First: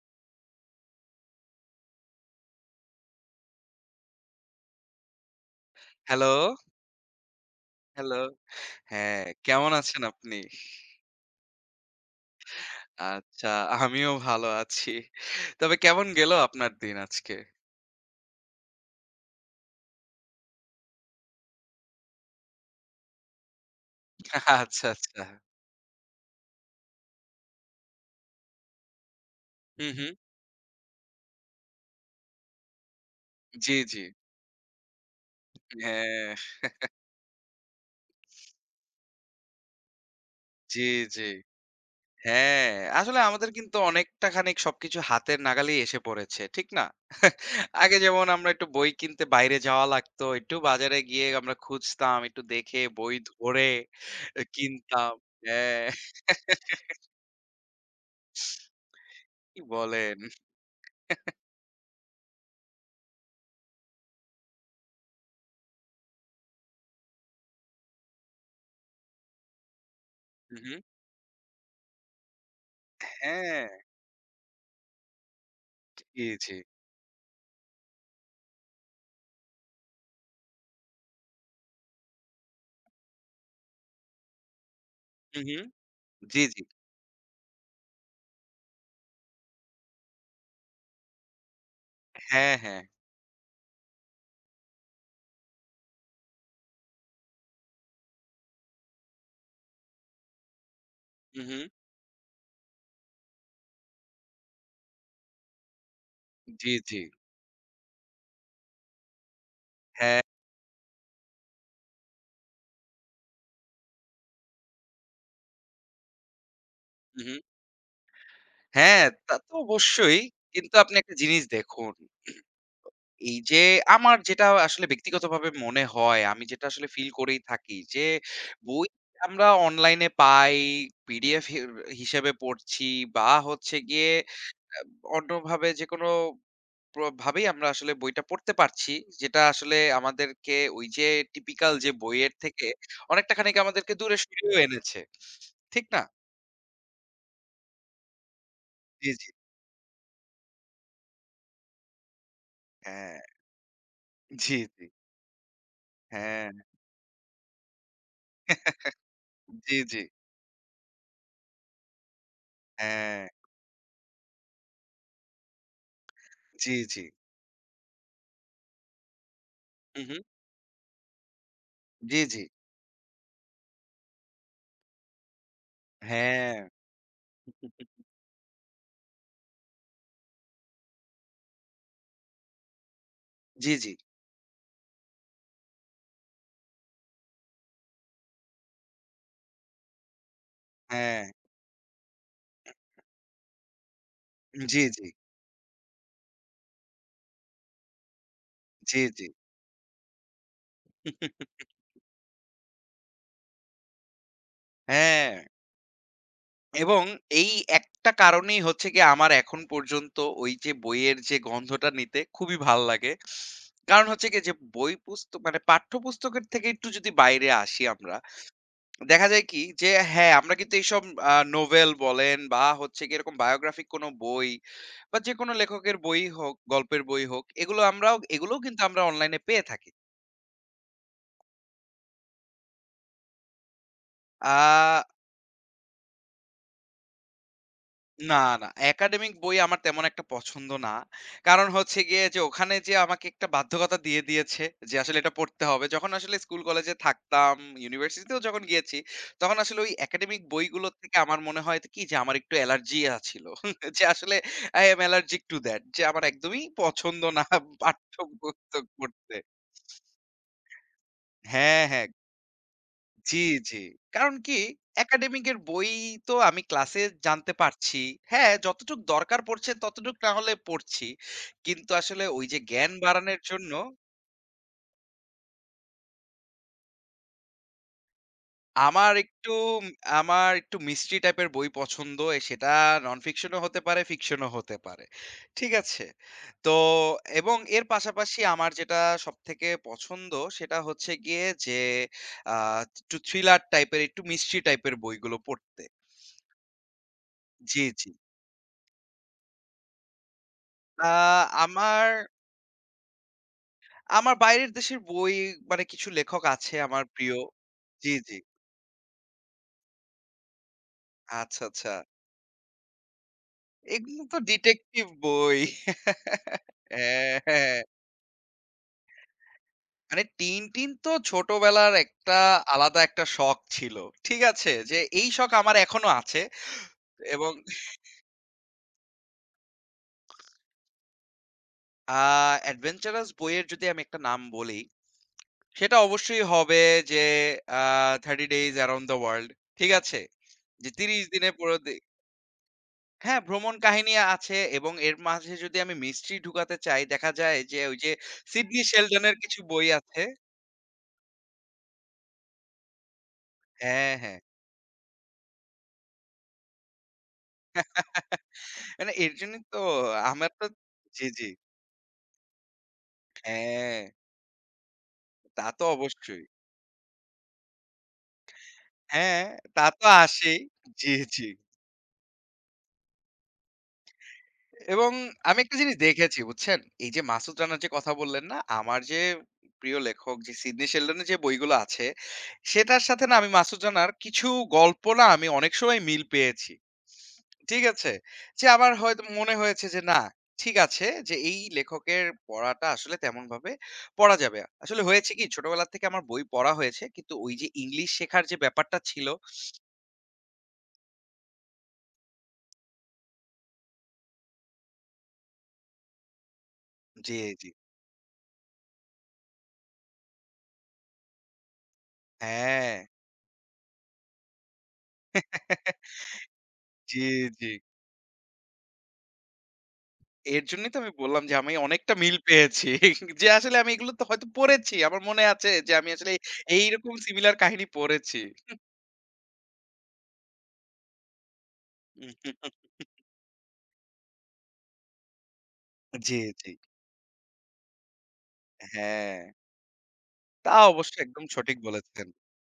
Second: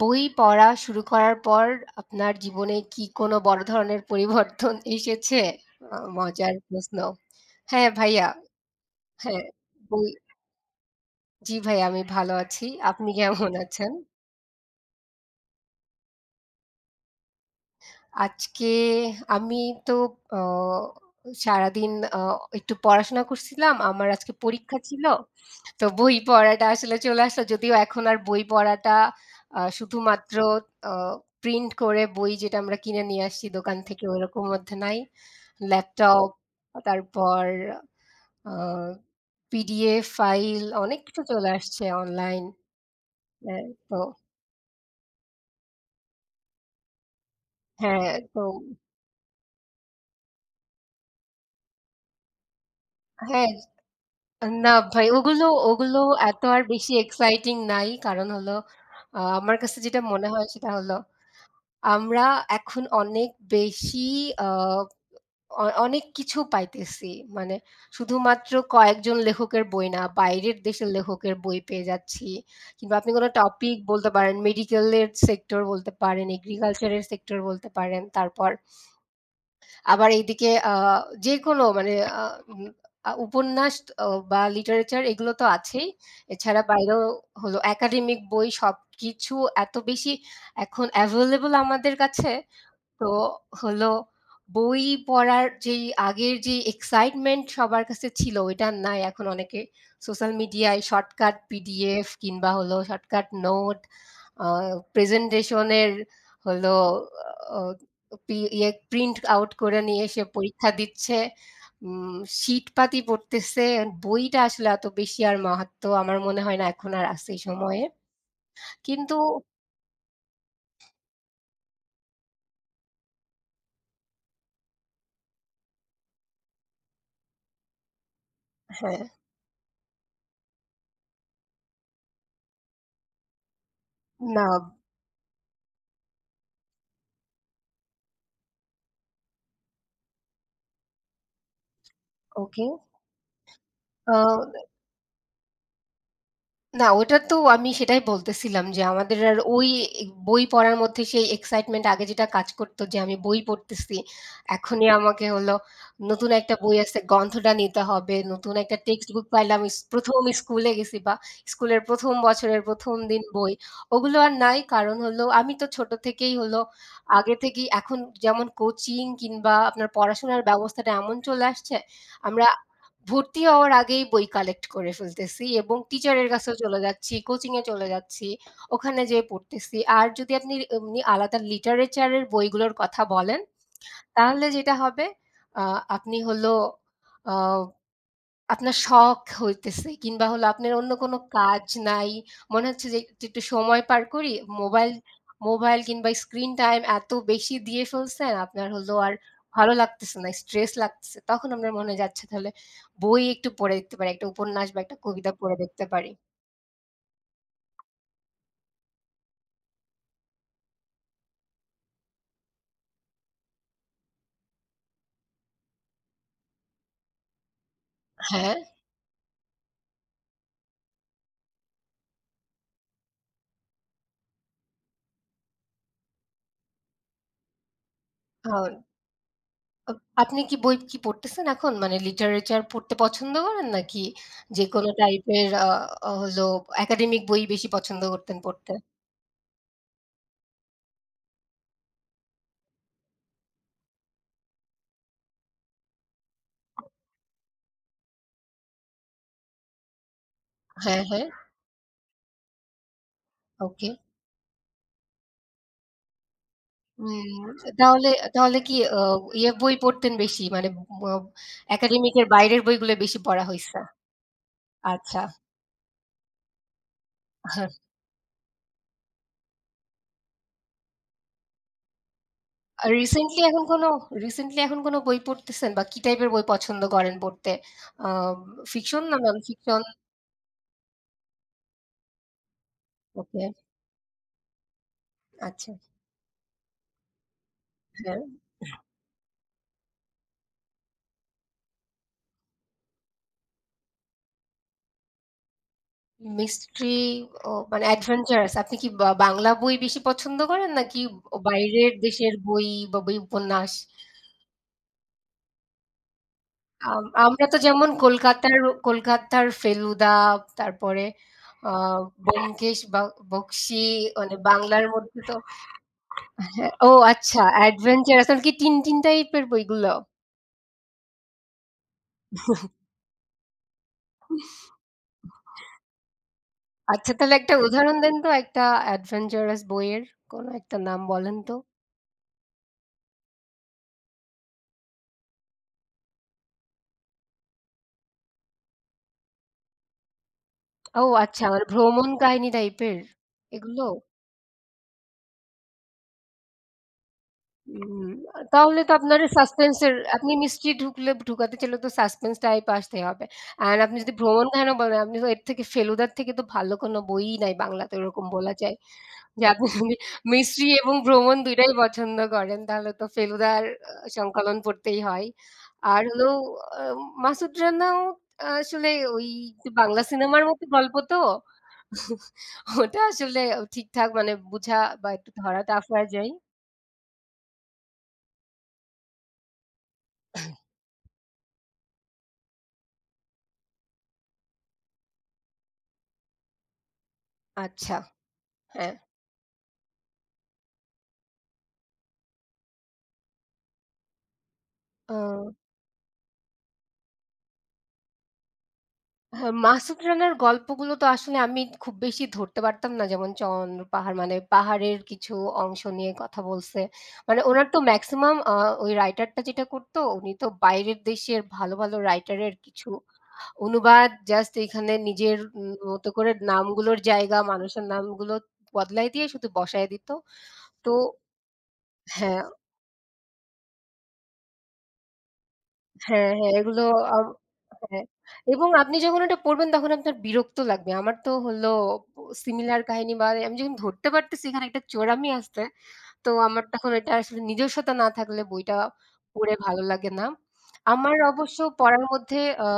বই পড়া শুরু করার পর আপনার জীবনে কি কোনো বড় ধরনের পরিবর্তন এসেছে? হ্যালো, মজার প্রশ্ন। হ্যাঁ, হ্যালো। ভাইয়া। হ্যাঁ, হ্যাঁ, কেমন আছেন বই আপনি? জি, ভাইয়া আমি ভালো আছি। আপনি আচ্ছা, কেমন আছেন? আমিও ভালো আছি। তবে কেমন গেল আপনার দিন আজকে? আজকে আমি তো অ সারাদিন অ একটু পড়াশোনা করছিলাম। আমার আজকে পরীক্ষা আচ্ছা, ছিল। আচ্ছা। তো বই পড়াটা আসলে চলে আসলো। যদিও এখন আর বই পড়াটা হুম, হুম। শুধুমাত্র অ প্রিন্ট করে বই যেটা আমরা কিনে নিয়ে আসছি জি, দোকান জি। থেকে ওরকম মধ্যে নাই। ল্যাপটপ হ্যাঁ, তারপর আ পিডিএফ ফাইল জি, অনেক কিছু জি। চলে আসছে অনলাইন। হ্যাঁ, আসলে আমাদের অ্যা কিন্তু তো অনেকটা খানিক সবকিছু হাতের নাগালেই এসে পড়েছে। ঠিক না? আগে হ্যাঁ, যেমন তো আমরা একটু বই কিনতে বাইরে যাওয়া লাগতো। একটু বাজারে গিয়ে আমরা খুঁজতাম, একটু দেখে বই হ্যাঁ। ধরে এ না ভাই কিনতাম। ওগুলো, হ্যাঁ, ওগুলো এত আর বেশি এক্সাইটিং নাই। কারণ হলো আমার কি কাছে যেটা বলেন? মনে হয় সেটা হলো আমরা এখন অনেক বেশি আ অ অনেক কিছু পাইতেছি। মানে শুধুমাত্র কয়েকজন লেখকের বই না, বাইরের হুম, হুম। দেশের লেখকের বই পেয়ে যাচ্ছি। কিংবা আপনি কোনো হ্যাঁ, টপিক বলতে পারেন, মেডিকেলের সেক্টর বলতে জি, পারেন, জি। এগ্রিকালচারের সেক্টর বলতে পারেন। তারপর আবার এইদিকে আ যেকোনো মানে আ উম আ উপন্যাস বা লিটারেচার এগুলো তো হুম, হুম। আছেই। জি, জি। এছাড়া বাইরেও হলো একাডেমিক বই সবকিছু এত বেশি এখন available আমাদের কাছে হ্যাঁ, হ্যাঁ। তো হলো বই পড়ার যেই আগের যে এক্সাইটমেন্ট সবার কাছে ছিল ওইটা আর নাই। এখন অনেকে সোশ্যাল মিডিয়ায় শর্টকাট হু, হু। পিডিএফ কিংবা হলো শর্টকাট নোট আ প্রেজেন্টেশনের জি, হলো জি। অ পি ইয়ে প্রিন্ট আউট করে নিয়ে এসে হ্যাঁ। পরীক্ষা দিচ্ছে। উম শীটপাতি পড়তেছে। বইটা আসলে এত বেশি আর মাহাত্ম আমার মনে হয় না এখন আর হু, আছে হু। এই সময়ে। হ্যাঁ, কিন্তু তা তো অবশ্যই। কিন্তু আপনি একটা জিনিস দেখুন, এই যে আমার যেটা আসলে ব্যক্তিগতভাবে মনে হয়, আমি যেটা আসলে ফিল করেই থাকি যে বই হ্যাঁ, আমরা অনলাইনে পাই, পিডিএফ হিসেবে পড়ছি বা হচ্ছে গিয়ে না অন্যভাবে যেকোনো ভাবেই আমরা আসলে বইটা পড়তে পারছি। যেটা আসলে আমাদেরকে ওই যে টিপিক্যাল যে বইয়ের ওকে। থেকে অনেকটা খানিক আমাদেরকে আ দূরে সরিয়েও এনেছে। ঠিক না? না, ওটা তো আমি সেটাই বলতেছিলাম যে জি, আমাদের জি। আর ওই এ বই পড়ার মধ্যে সেই এক্সাইটমেন্ট আগে যেটা কাজ করত যে আমি হ্যাঁ, বই পড়তেছি। জি, জি। এখনই আমাকে হলো নতুন হ্যাঁ। একটা বই আছে গ্রন্থটা নিতে হবে। নতুন একটা টেক্সট বুক পাইলাম। ইস জি, জি। ১ম স্কুলে গেছি বা স্কুলের ১ম বছরের ১ম দিন হ্যাঁ, বই। ওগুলো আর নাই। কারণ হলো আমি তো ছোট থেকেই হলো জি, জি। আগে থেকেই এখন যেমন কোচিং কিংবা আপনার হু, হু। পড়াশোনার ব্যবস্থাটা এমন চলে আসছে, জি, জি। আমরা ভর্তি হওয়ার আগেই বই কালেক্ট করে ফেলতেছি এবং টিচারের কাছেও হ্যাঁ। চলে যাচ্ছি, কোচিং এ চলে যাচ্ছি। ওখানে যেয়ে পড়তেছি। আর যদি আপনি এমনি আলাদা লিটারেচার এর বইগুলোর কথা বলেন, জি, জি। তাহলে যেটা হবে আ আপনি হলো আ আপনার শখ হইতেছে কিংবা হলো আপনার অন্য কোনো হ্যাঁ। কাজ নাই। মনে হচ্ছে যে যে একটু সময় পার করি। জি, মোবাইল জি। মোবাইল কিংবা স্ক্রিন টাইম এত বেশি দিয়ে ফেলছেন, আপনার হলো জি, আর জি। ভালো লাগতেছে না, স্ট্রেস লাগতেছে। তখন আপনার মনে হয় যে আচ্ছা তাহলে বই একটু পড়ে দেখতে পারি। একটা উপন্যাস বা একটা কবিতা হ্যাঁ, পড়ে দেখতে পারি। এবং এই একটা কারণেই হচ্ছে গিয়ে আমার এখন পর্যন্ত ওই যে বইয়ের যে গন্ধটা নিতে খুবই ভাল লাগে। কারণ হচ্ছে গিয়ে যে বই পুস্তক মানে পাঠ্যপুস্তকের থেকে একটু যদি বাইরে আসি আমরা, হ্যাঁ, দেখা যায় কি যে হ্যাঁ, আমরা কিন্তু এইসব নোভেল বলেন বা হচ্ছে গিয়ে এরকম বায়োগ্রাফিক কোন বই বা যেকোনো লেখকের বই হোক, গল্পের বই হোক, এগুলো আমরাও এগুলোও আর কিন্তু আমরা অনলাইনে পেয়ে থাকি। আপ আপনি কি বই কি পড়তেছেন এখন? মানে লিটারেচার পড়তে পছন্দ করেন নাকি আ যেকোনো টাইপের হলো একাডেমিক বই বেশি পছন্দ করতেন না, না পড়তে? একাডেমিক বই আমার তেমন একটা পছন্দ না। কারণ হচ্ছে গিয়ে যে ওখানে যে আমাকে একটা বাধ্যকতা দিয়ে দিয়েছে যে আসলে এটা পড়তে হবে। যখন আসলে স্কুল কলেজে থাকতাম, ইউনিভার্সিটিতেও যখন গিয়েছি, তখন আসলে ওই একাডেমিক বইগুলো হ্যাঁ, থেকে হ্যাঁ। আমার মনে হয় কি যে আমার একটু অ্যালার্জি ছিল। ওকে। যে আসলে I am allergic to that যে আমার একদমই পছন্দ উম না তাহলে পাঠ্য তাহলে কি পুস্তক পড়তে। ইয়ে বই পড়তেন বেশি? মানে ব হ্যাঁ, হ্যাঁ। একাডেমিক এর বাইরের বইগুলো বেশি জি, পড়া হইছে। জি। কারণ কি আচ্ছা। একাডেমিক এর বই তো আমি ক্লাসে জানতে পারছি। হ্যাঁ, যতটুক দরকার পড়ছে ততটুক না হলে পড়ছি। কিন্তু আসলে ওই যে আর জ্ঞান বাড়ানোর জন্য রিসেন্টলি এখন কোনো বই পড়তেছেন বা কি টাইপের বই পছন্দ করেন পড়তে? আ ফিকশন আমার না নন একটু ফিকশন? আমার একটু মিস্ট্রি টাইপের বই পছন্দ। এ সেটা নন ওকে। ফিকশন ও হতে পারে, ফিকশন ও হতে পারে। আচ্ছা। ঠিক আছে? তো এবং এর হ্যাঁ। পাশাপাশি আমার যেটা সবথেকে পছন্দ সেটা হচ্ছে গিয়ে যে আ একটু থ্রিলার টাইপের, একটু মিস্ট্রি টাইপের বইগুলো পড়তে। মিস্ট্রি ও জি, মানে জি। অ্যাডভেঞ্চারাস। আপনি কি বা বাংলা বই বেশি পছন্দ করেন নাকি আ বাইরের আমার, দেশের বই বা বই উপন্যাস? আমার, বাইরের দেশের বই মানে কিছু লেখক আছে আম আমার প্রিয়। আমরা তো যেমন জি, জি। কলকাতার কলকাতার ফেলুদা, তারপরে আচ্ছা, আ আচ্ছা। ব্যোমকেশ বা বক্সী এগুলো মানে তো বাংলার ডিটেকটিভ মধ্যে তো বই। হ্যাঁ, ও হ্যাঁ, আচ্ছা হ্যাঁ। অ্যাডভেঞ্চারাস কি 'টিনটিন' টাইপের বইগুলো? মানে 'টিনটিন' তো ছোটবেলার একটা আলাদা একটা শখ ছিল। ঠিক আছে? যে এই শখ আমার এখনো আছে আচ্ছা তাহলে এবং একটা উদাহরণ দেন তো একটা অ্যাডভেঞ্চারাস বইয়ের কোনো একটা নাম বলেন তো। আ অ্যাডভেঞ্চারাস বইয়ের যদি আমি একটা নাম বলি, সেটা অবশ্যই হবে যে আ '30 Days Around the World' ঠিক আছে? যে ও ৩০ আচ্ছা দিনে মানে পুরো ভ্রমণ কাহিনী টাইপের হ্যাঁ, ভ্রমণ এগুলো? কাহিনী আছে এবং এর মাঝে যদি আমি মিস্ট্রি ঢুকাতে চাই, দেখা যায় যে ওই হুম, যে তাহলে সিডনি তো আপনার শেলডনের কিছু সাসপেন্স বই এর আছে। আপনি মিস্ট্রি ঢুকলে ঢুকাতে চাইলে তো সাসপেন্স টাইপ আসতে হবে। অ্যান্ড আপনি যদি হ্যাঁ, হ্যাঁ। ভ্রমণ কাহিনী বলেন, আপনি তো এর থেকে ফেলুদার থেকে তো ভালো কোনো বইই নাই বাংলাতে ওরকম বলা যায়। মানে এর যে জন্যই আপনি তো যদি আমার তো মিস্ট্রি এবং জি, ভ্রমণ জি। ২ টাই পছন্দ করেন তাহলে তো ফেলুদার হ্যাঁ, সংকলন পড়তেই হয়। তা তো আর হলো অবশ্যই। আ মাসুদ রানাও আসলে ওই হ্যাঁ, যে তা বাংলা তো সিনেমার আসেই। মতো গল্প জি, তো। জি। ওটা আসলে ঠিকঠাক মানে বুঝা বা এবং একটু আমি ধরা একটা টাফ জিনিস হয়ে যায়। দেখেছি বুঝছেন? এই যে মাসুদ রানার যে কথা বললেন না? আমার যে প্রিয় লেখক যে সিডনি শেলডনের যে বইগুলো আছে, সেটার সাথে না আমি মাসুদ রানার কিছু গল্প না আমি অনেক সময় মিল পেয়েছি। ঠিক আচ্ছা, আছে? যে হ্যাঁ। আমার হয়তো মনে হয়েছে যে না, ঠিক আছে যে এই লেখকের পড়াটা আসলে তেমনভাবে পড়া যাবে। আসলে আ হয়েছে কি ছোটবেলা থেকে আমার বই পড়া হয়েছে। কিন্তু ওই যে ইংলিশ শেখার যে ব্যাপারটা ছিল। হ্যাঁ, মাসুদ রানার গল্পগুলো তো আসলে আমি খুব বেশি ধরতে পারতাম না। যেমন চন্দ্র পাহাড় মানে পাহাড়ের কিছু অংশ নিয়ে কথা বলছে। জি, মানে উনার জি। তো মেক্সিমাম ওই রাইটারটা যেটা করতো উনি তো বাইরের দেশের ভালো, ভালো রাইটারের কিছু হ্যাঁ। অনুবাদ জাস্ট এখানে নিজের মতো করে নামগুলোর জি, জায়গা, জি। মানুষের নামগুলো বদলায় দিয়ে শুধু বসায় দিত। এর তো জন্যই তো আমি বললাম যে আমি অনেকটা মিল হ্যাঁ। পেয়েছি। যে আসলে আমি এগুলো তো হয়তো পড়েছি। আমার মনে আছে যে আমি হ্যাঁ, আসলে হ্যাঁ, এগুলো এইরকম আম সিমিলার কাহিনী হ্যাঁ, পড়েছি। এবং আপনি যখন এটা পড়বেন তখন আপনার বিরক্ত লাগবে। আমার তো হলো সিমিলার হুম, কাহিনী বা আমি যখন ধরতে পারতেছি এখানে একটা চোরামি আছে। তো জি, আমার জি। তখন এটা আসলে নিজস্বতা না থাকলে বইটা হ্যাঁ, পড়ে ভালো লাগে না। তা অবশ্য আমার একদম অবশ্য সঠিক পড়ার বলেছেন। মধ্যে আ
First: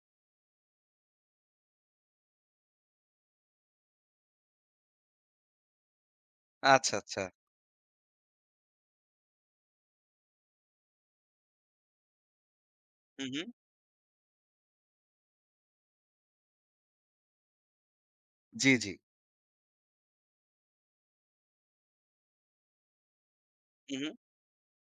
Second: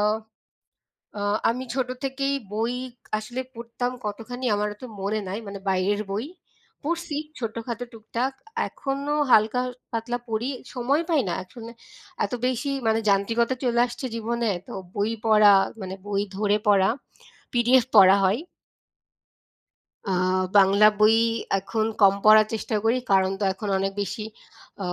আ আমি ছোট থেকেই বই আসলে পড়তাম কতখানি আমার অত মনে নাই। মানে বাইরের বই। আচ্ছা, পড়ছি আচ্ছা। ছোটখাটো টুকটাক। এখনো হালকা পাতলা পড়ি। সময় পাই না। এখন এত বেশি মানে হু, হু। যান্ত্রিকতা চলে আসছে জীবনে। তো বই পড়া মানে বই ধরে পড়া, পিডিএফ পড়া হয়। জি, জি। আ বাংলা বই এখন কম পড়ার চেষ্টা করি। কারণ তো এখন অনেক হু, হু। বেশি আ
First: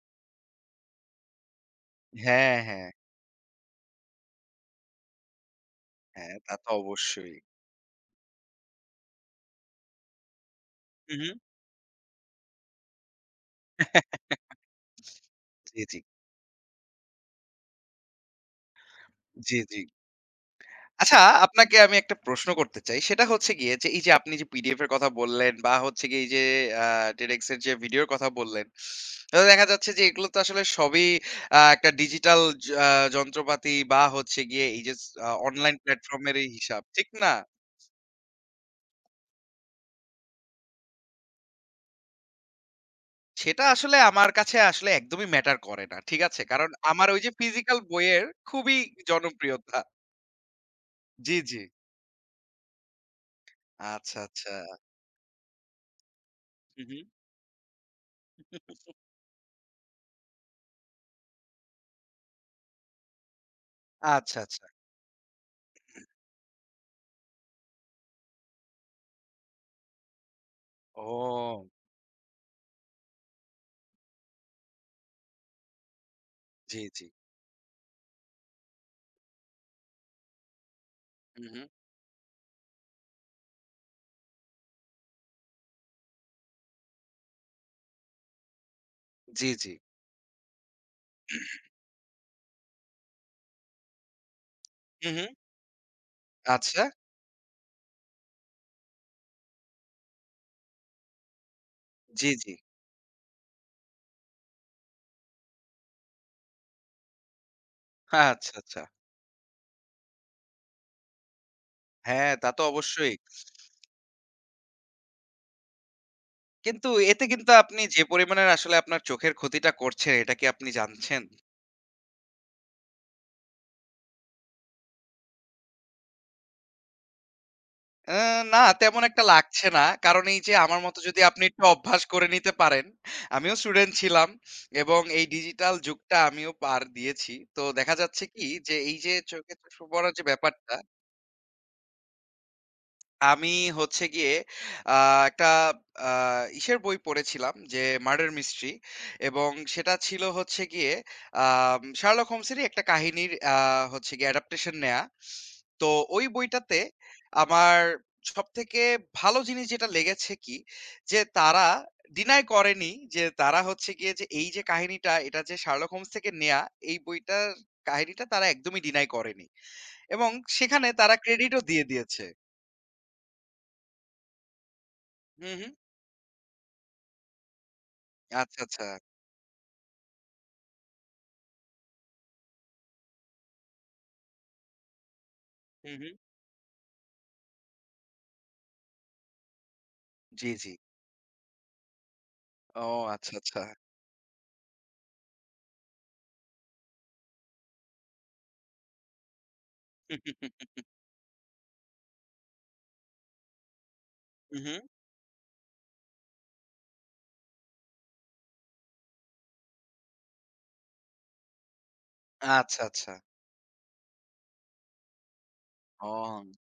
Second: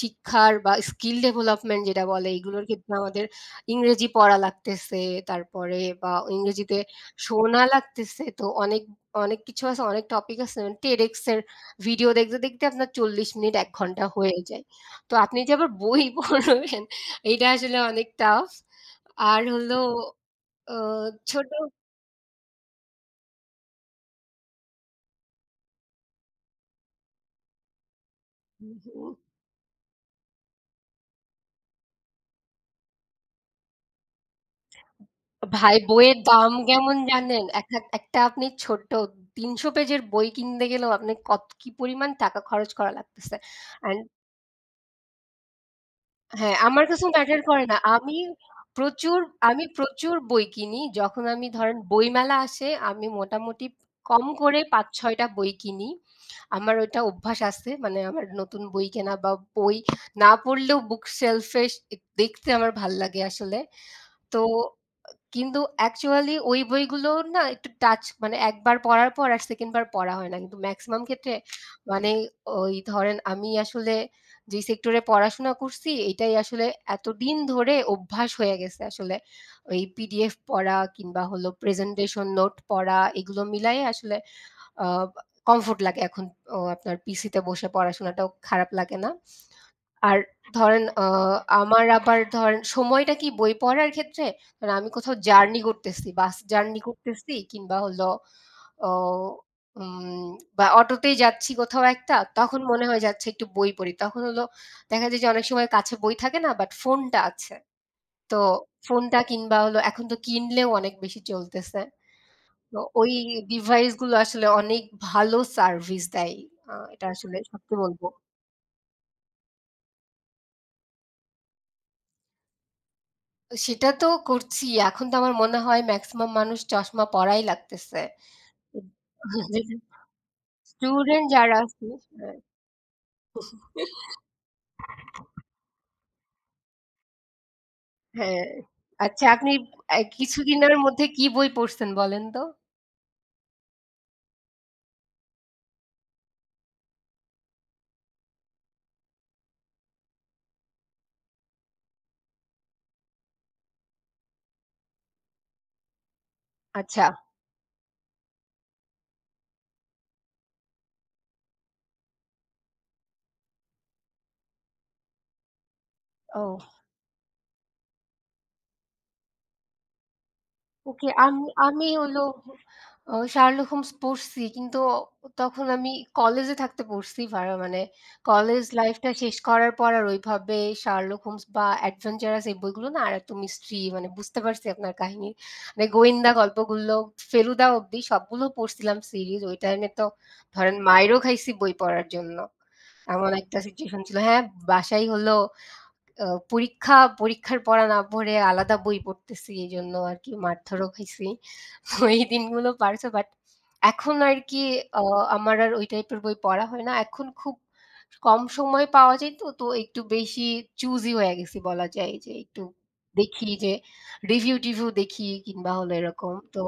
শিক্ষার বা স্কিল ডেভেলপমেন্ট যেটা বলে হ্যাঁ, এগুলোর হ্যাঁ, ক্ষেত্রে আমাদের ইংরেজি পড়া লাগতেছে। তারপরে বা হ্যাঁ, তা তো ইংরেজিতে অবশ্যই। শোনা লাগতেছে। তো অনেক কিছু আছে, অনেক টপিক আছে। যেমন TEDx হু, হু। এর ভিডিও দেখতে, দেখতে আপনার ৪০ মিনিট ১ ঘন্টা হয়ে যায়। তো আপনি যে আবার জি, জি। বই পড়বেন এটা আসলে অনেক টাফ। আর জি, হলো জি। আ আচ্ছা, আপনাকে আমি একটা প্রশ্ন করতে চাই। সেটা হচ্ছে গিয়ে যে এই যে আপনি যে পিডিএফ এর কথা বললেন বা হচ্ছে গিয়ে এই যে আ TEDx এর যে ভিডিওর কথা বললেন, ছোট তো দেখা যাচ্ছে যে এগুলো তো আসলে সবই একটা ডিজিটাল য আ যন্ত্রপাতি বা হচ্ছে গিয়ে এই যে স আ ভাই অনলাইন বইয়ের প্ল্যাটফর্ম এরই দাম হিসাব, কেমন ঠিক না? জানেন? একটা একটা আপনি ছোট্ট ৩০০ পেজের বই কিনতে গেলেও আপনি কত কি পরিমাণ টাকা খরচ করা লাগতেছে। সেটা আসলে অ্যান্ড আমার কাছে আসলে একদমই ম্যাটার করে না। ঠিক আছে? হ্যাঁ, কারণ আমার কাছে আমার ওই যে ম্যাটার করে না। ফিজিক্যাল বইয়ের খুবই প্রচুর আমি জনপ্রিয়তা। প্রচুর বই কিনি। যখন জি, আমি জি। ধরেন বইমেলা আসে আমি মোটামুটি আচ্ছা, কম আচ্ছা। করে ৫-৬ টা বই কিনি। আমার হু, হু। ওইটা অভ্যাস আছে। মানে আমার নতুন বই কেনা বা বই না পড়লেও বুক শেলফে দেখতে আমার ভাল লাগে আসলে। আচ্ছা, তো আচ্ছা। কিন্তু অ্যাকচুয়ালি ওই বইগুলো না একটু টাচ মানে একবার পড়ার পর আর সেকেন্ড বার পড়া হয় না। কিন্তু মেক্সিমাম ক্ষেত্রে ও! মানে ওই ধরেন আমি আসলে যেই সেক্টরে পড়াশোনা করছি এটাই আসলে জি, জি। এতদিন ধরে অভ্যাস হয়ে গেছে আসলে। ওই পিডিএফ পড়া কিংবা হু, হলো হু। প্রেজেন্টেশন নোট পড়া এগুলো মিলায়ে আসলে আ কমফোর্ট লাগে এখন ও আপনার পিসিতে বসে পড়াশোনাটাও খারাপ লাগে না। জি, জি। আর ধরেন আমার আবার ধরেন সময়টা কি বই পড়ার ক্ষেত্রে মানে আমি কোথাও হুম, হুম। জার্নি করতেছি, বাস জার্নি আচ্ছা। করতেছি কিংবা হলো অ উম বা অটোতেই যাচ্ছি কোথাও একটা, জি, জি। তখন মনে হয় যে আচ্ছা একটু বই পড়ি। তখন হলো দেখা যায় যে অনেক সময় কাছে বই থাকে না বাট ফোনটা আছে। তো আচ্ছা, আচ্ছা। ফোনটা কিংবা হলো এখন তো Kindleও অনেক বেশি চলতেছে। হ্যাঁ, তা তো তো ওই অবশ্যই। ডিভাইস গুলো আসলে অনেক ভালো সার্ভিস দেয়। কিন্তু এটা এতে আসলে কিন্তু সত্যি আপনি বলব। যে পরিমাণের আসলে আপনার চোখের ক্ষতিটা করছে, এটা কি আপনি জানছেন? সেটা তো করছি। এখন তো আমার মনে হয় মেক্সিমাম মানুষ চশমা পড়াই লাগতেছে। আ না, তেমন একটা লাগছে না। কারণ এই যে আমার মতো যদি স্টুডেন্ট আপনি যারা একটু আছে অভ্যাস করে হ্যাঁ। নিতে পারেন। আমিও স্টুডেন্ট ছিলাম এবং এই ডিজিটাল যুগটা আমিও পার দিয়েছি। তো দেখা যাচ্ছে হ্যাঁ। কি যে এই যে আচ্ছা আপনি চোখে চশমা পড়ার যে কিছুদিনের ব্যাপারটা মধ্যে কি বই পড়ছেন বলেন তো? আমি হচ্ছে গিয়ে আ একটা আ ইসের বই পড়েছিলাম যে 'মার্ডার মিস্ট্রি' এবং সেটা ছিল হচ্ছে গিয়ে 'শার্লক হোমস'-এরই একটা কাহিনীর হচ্ছে গিয়ে অ্যাডাপ্টেশন নেয়া। তো ওই বইটাতে আচ্ছা। আমার সবথেকে ভালো জিনিস যেটা লেগেছে কি, যে তারা ডিনাই করেনি যে তারা হচ্ছে গিয়ে যে এই যে কাহিনীটা এটা যে 'শার্লক হোমস' থেকে ও নেয়া এই বইটার কাহিনীটা তারা একদমই ডিনাই করেনি এবং সেখানে ওকে তারা আমি ক্রেডিটও আমি দিয়ে হলো দিয়েছে। ও 'Sherlock Holmes' পড়ছি। কিন্তু হু, তখন হু। আমি কলেজে থাকতে পড়ছি ভাড়া মানে আচ্ছা, কলেজ আচ্ছা। লাইফটা শেষ করার পর আর ওইভাবে 'Sherlock Holmes' বা 'Adventurous' এই বইগুলো না আর এত মিস্ট্রি মানে বুঝতে পারছি আপনার কাহিনী। মানে হু, হু। গোয়েন্দা গল্পগুলো 'ফেলুদা' অব্দি সবগুলো পড়ছিলাম সিরিজ। ওই টাইমে তো জি, জি। ধরেন মাইরও খাইছি বই পড়ার জন্য। ও এমন আচ্ছা, একটা আচ্ছা। সিচুয়েশন ছিল। হ্যাঁ, বাসায় হলো পরীক্ষা, পরীক্ষার পড়া না পড়ে আলাদা বই পড়তেছি। এজন্য আরকি মারধরও খাইছি। তো এই দিনগুলো পার হছে বাট এখন আর হু, কি হু। আ আমার আর ওই টাইপের বই পড়া হয় না। এখন খুব কম সময় পাওয়া যায় তো, তো একটু বেশি চুজি হয়ে গেছি বলা যায় যে একটু আচ্ছা, আচ্ছা। দেখি যে রিভিউ-টিভিউ দেখি কিংবা হলো এরকম। ও তো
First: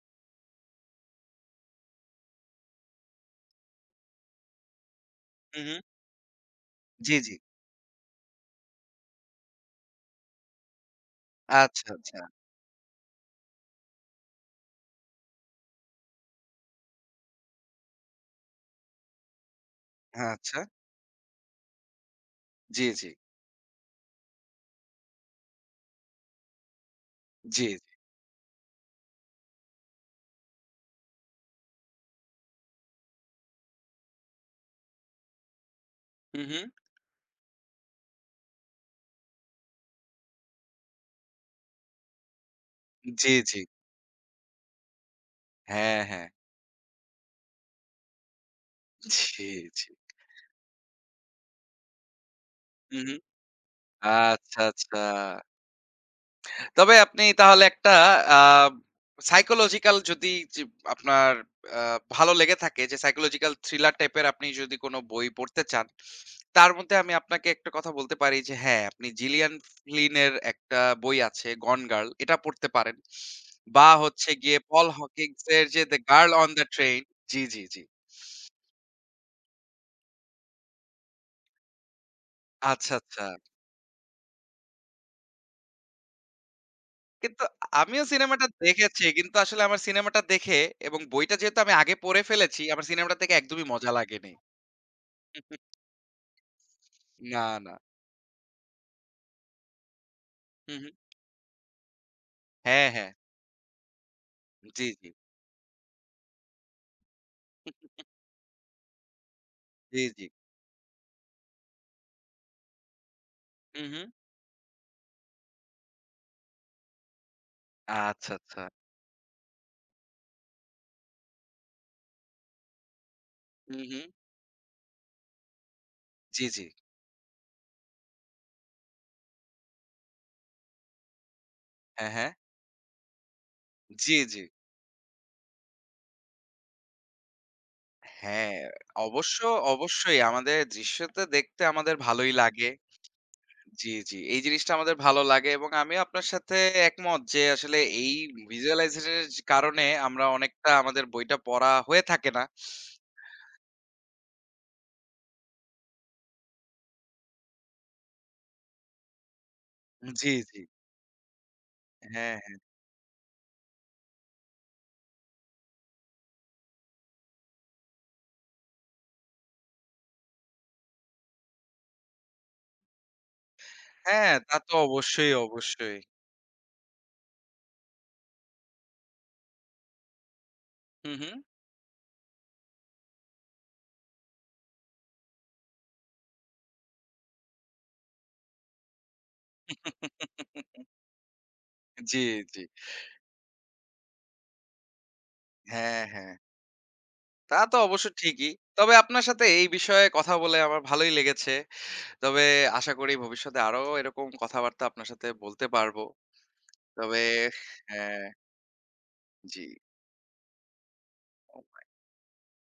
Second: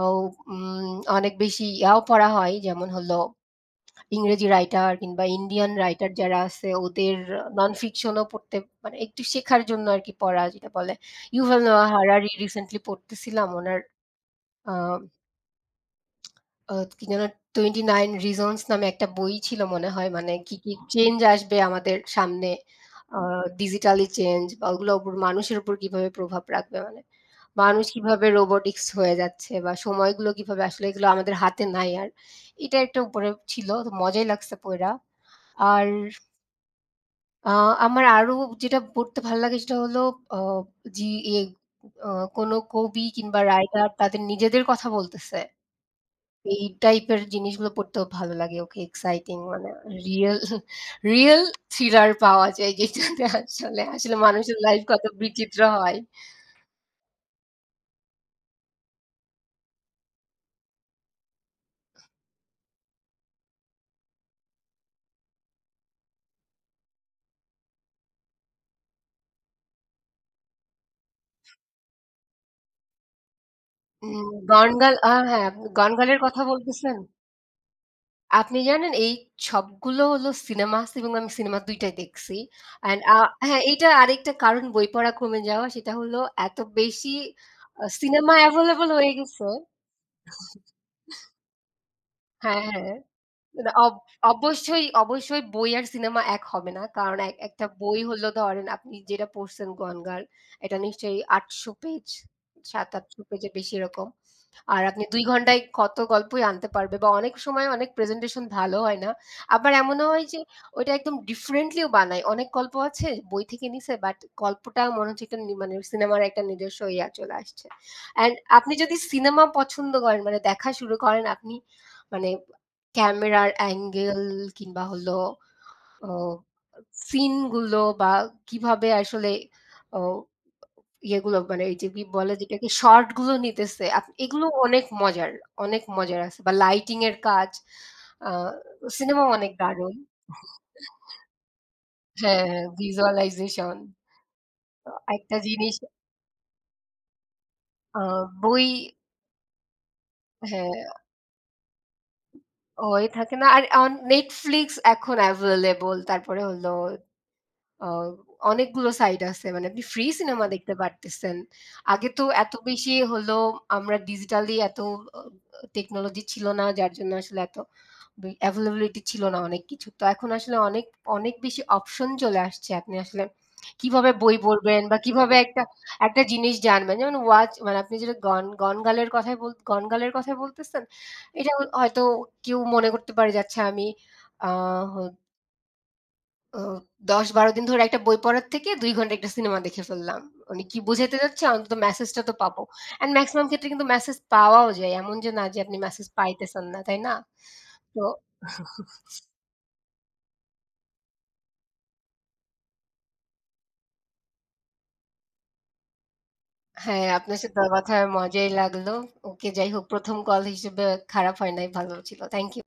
ও উম অনেক বেশি ইয়াও পড়া হয় যেমন হলো ইংরেজি রাইটার কিংবা হু, ইন্ডিয়ান হু। রাইটার যারা আছে ওদের জি, জি। নন ফিকশনও পড়তে মানে একটু শেখার জন্য আরকি পড়া যেটা বলে। ইউভাল নোয়া আচ্ছা, আচ্ছা। হারারি রিসেন্টলি পড়তেছিলাম উনার আ আ কি যেন '29 Reasons' নামে একটা বই ছিল মনে হয়। হ্যাঁ, মানে কি, আচ্ছা। কি চেঞ্জ আসবে আমাদের সামনে। জি, জি, আ ডিজিটালি চেঞ্জ বা ওগুলো উপর মানুষের উপর কিভাবে প্রভাব রাখবে মানে। জি, মানুষ কিভাবে রোবোটিক্স হয়ে যাচ্ছে বা সময়গুলো কিভাবে আসলে এগুলো আমাদের হাতে নাই আর। এটা একটা উপরে ছিল। তো মজাই লাগছে পইড়া। আর হু, হু। আ আমার আরো যেটা পড়তে ভাল লাগে সেটা হলো আ জি এ আ কোনো কবি জি, কিংবা জি। রাইটার তাদের নিজেদের কথা বলতেছে। হ্যাঁ, হ্যাঁ। এই টাইপের জিনিসগুলো পড়তেও ভালো লাগে। ওকে এক্সাইটিং জি, মানে জি। রিয়াল রিয়াল থ্রিলার পাওয়া যায় হু, হু। যেটাতে আসলে আসলে মানুষের আচ্ছা, লাইফ আচ্ছা। কত বিচিত্র হয়। তবে আপনি তাহলে একটা আ সাইকোলজিক্যাল যদি যে আপনার আ ভালো লেগে থাকে যে সাইকোলজিক্যাল থ্রিলার টাইপের আপনি যদি কোন বই পড়তে চান, তার মধ্যে আমি আপনাকে একটা কথা বলতে পারি যে হ্যাঁ, আপনি জিলিয়ান ফ্লিনের একটা বই আছে, 'গন গার্ল' এটা পড়তে পারেন। বা উম হচ্ছে গিয়ে পল গনগাল আ হকিংস হ্যাঁ, আপনি এর যে 'দ্য গনগালের গার্ল কথা অন দ্য বলতেছেন? ট্রেইন'। জি, জি, জি। আপনি জানেন এই সবগুলো হলো সিনেমা আছে এবং আমি সিনেমা ২ টাই দেখছি। আচ্ছা, অ্যান্ড আচ্ছা। হ্যাঁ, এইটা আরেকটা কারণ বই পড়া কমে যাওয়া সেটা হলো এত বেশি কিন্তু আমিও সিনেমা সিনেমাটা এভেইলেবল দেখেছি। হয়ে কিন্তু গেছে আসলে আমার সিনেমাটা দেখে এবং বইটা যেহেতু আমি আগে পড়ে হ্যাঁ, ফেলেছি, আমার হ্যাঁ। সিনেমাটা দেখে একদমই না মজা অব লাগেনি। অবশ্যই, অবশ্যই বই আর সিনেমা এক হবে না। কারণ এক না, একটা না। বই হলো ধরেন আপনি যেটা পড়ছেন 'গনগার' হু, এটা হু। নিশ্চয়ই ৮০০ পেজ, হ্যাঁ, হ্যাঁ। ৭-৮০০ পেজের বেশি এরকম। আর জি, আপনি জি, ২ ঘন্টায় কত গল্পই আনতে পারবে বা অনেক সময় অনেক প্রেজেন্টেশন ভালো হয় না। আবার জি, এমনও জি। হয় যে ওইটা একদম ডিফারেন্টলিও বানায়। অনেক গল্প আছে বই থেকে হু, নিছে হু। বাট গল্পটা মনে হচ্ছে একটা নি মানে সিনেমার একটা নিজস্ব ইয়া চলে আসছে। আচ্ছা, অ্যান্ড আচ্ছা। আপনি যদি সিনেমা পছন্দ করেন মানে দেখা শুরু করেন আপনি মানে ক্যামেরার হু, হু। অ্যাঙ্গেল কিংবা হলো ও জি, জি। সিন গুলো বা কিভাবে আসলে ও ইয়েগুলো মানে এই যে কি হ্যাঁ, হ্যাঁ। বলে যেটাকে শর্ট গুলো নিতেছে। জি, জি। এগুলো অনেক মজার, অনেক মজার আছে বা লাইটিং এর কাজ। আ হ্যাঁ, সিনেমা অবশ্য অনেক দারুণ। অবশ্যই আমাদের দৃশ্যটা দেখতে আমাদের ভালোই হ্যাঁ, লাগে। ভিজুয়ালাইজেশন। জি, জি। এই জিনিসটা তো আমাদের ভালো একটা লাগে এবং জিনিস আমিও আপনার সাথে একমত যে আসলে আ এই বই visualizer এর কারণে আমরা হ্যাঁ, অনেকটা আমাদের বইটা পড়া হয়ে থাকে না। হয়ে থাকে না। আর অন Netflix এখন available তারপরে হলো আ অনেকগুলো সাইট আছে। মানে আপনি ফ্রি জি, সিনেমা জি। দেখতে পারতেছেন। আগে তো হ্যাঁ, এত বেশি হলো আমরা ডিজিটালি এত অ টেকনোলজি ছিল না। যার জন্য আসলে এত availability ছিল না অনেক কিছু। তো এখন আসলে অনেক, অনেক বেশি অপশন চলে আসছে। আপনি আসলে কিভাবে বই হ্যাঁ, তা তো পড়বেন বা অবশ্যই, কিভাবে একটা, অবশ্যই। একটা জিনিস জানবেন। যেমন ওয়াচ মানে আপনি যেটা গন গনগালের কথাই বল গনগালের কথাই বলতেছেন। হু, হু। এটা হয়তো কেউ মনে করতে পারে যে আচ্ছা আমি আ হ ও ১০-১২ দিন ধরে একটা বই পড়ার থেকে ২ ঘন্টা একটা সিনেমা দেখে ফেললাম। উনি কি বুঝাতে চাচ্ছে অন্তত জি, মেসেজটা তো জি। পাবো। অ্যান্ড মেক্সিমাম ক্ষেত্রে কিন্তু মেসেজ পাওয়াও যায়। এমন যে না যে আপনি হ্যাঁ, মেসেজ হ্যাঁ। পাইতেছেন না, তাই না? তা তো তো অবশ্য ঠিকই। তবে আপনার সাথে এই বিষয়ে কথা বলে আমার ভালোই লেগেছে। তবে আশা করি ভবিষ্যতে আরো এরকম কথাবার্তা আপনার সাথে বলতে পারব। হ্যাঁ, তবে আপনার সাথে কথা হয়ে হ্যাঁ, মজাই লাগলো। ওকে জি। যাই হোক ১ম কল হিসেবে খারাপ হয় নাই, ভালো ছিল। Thank you.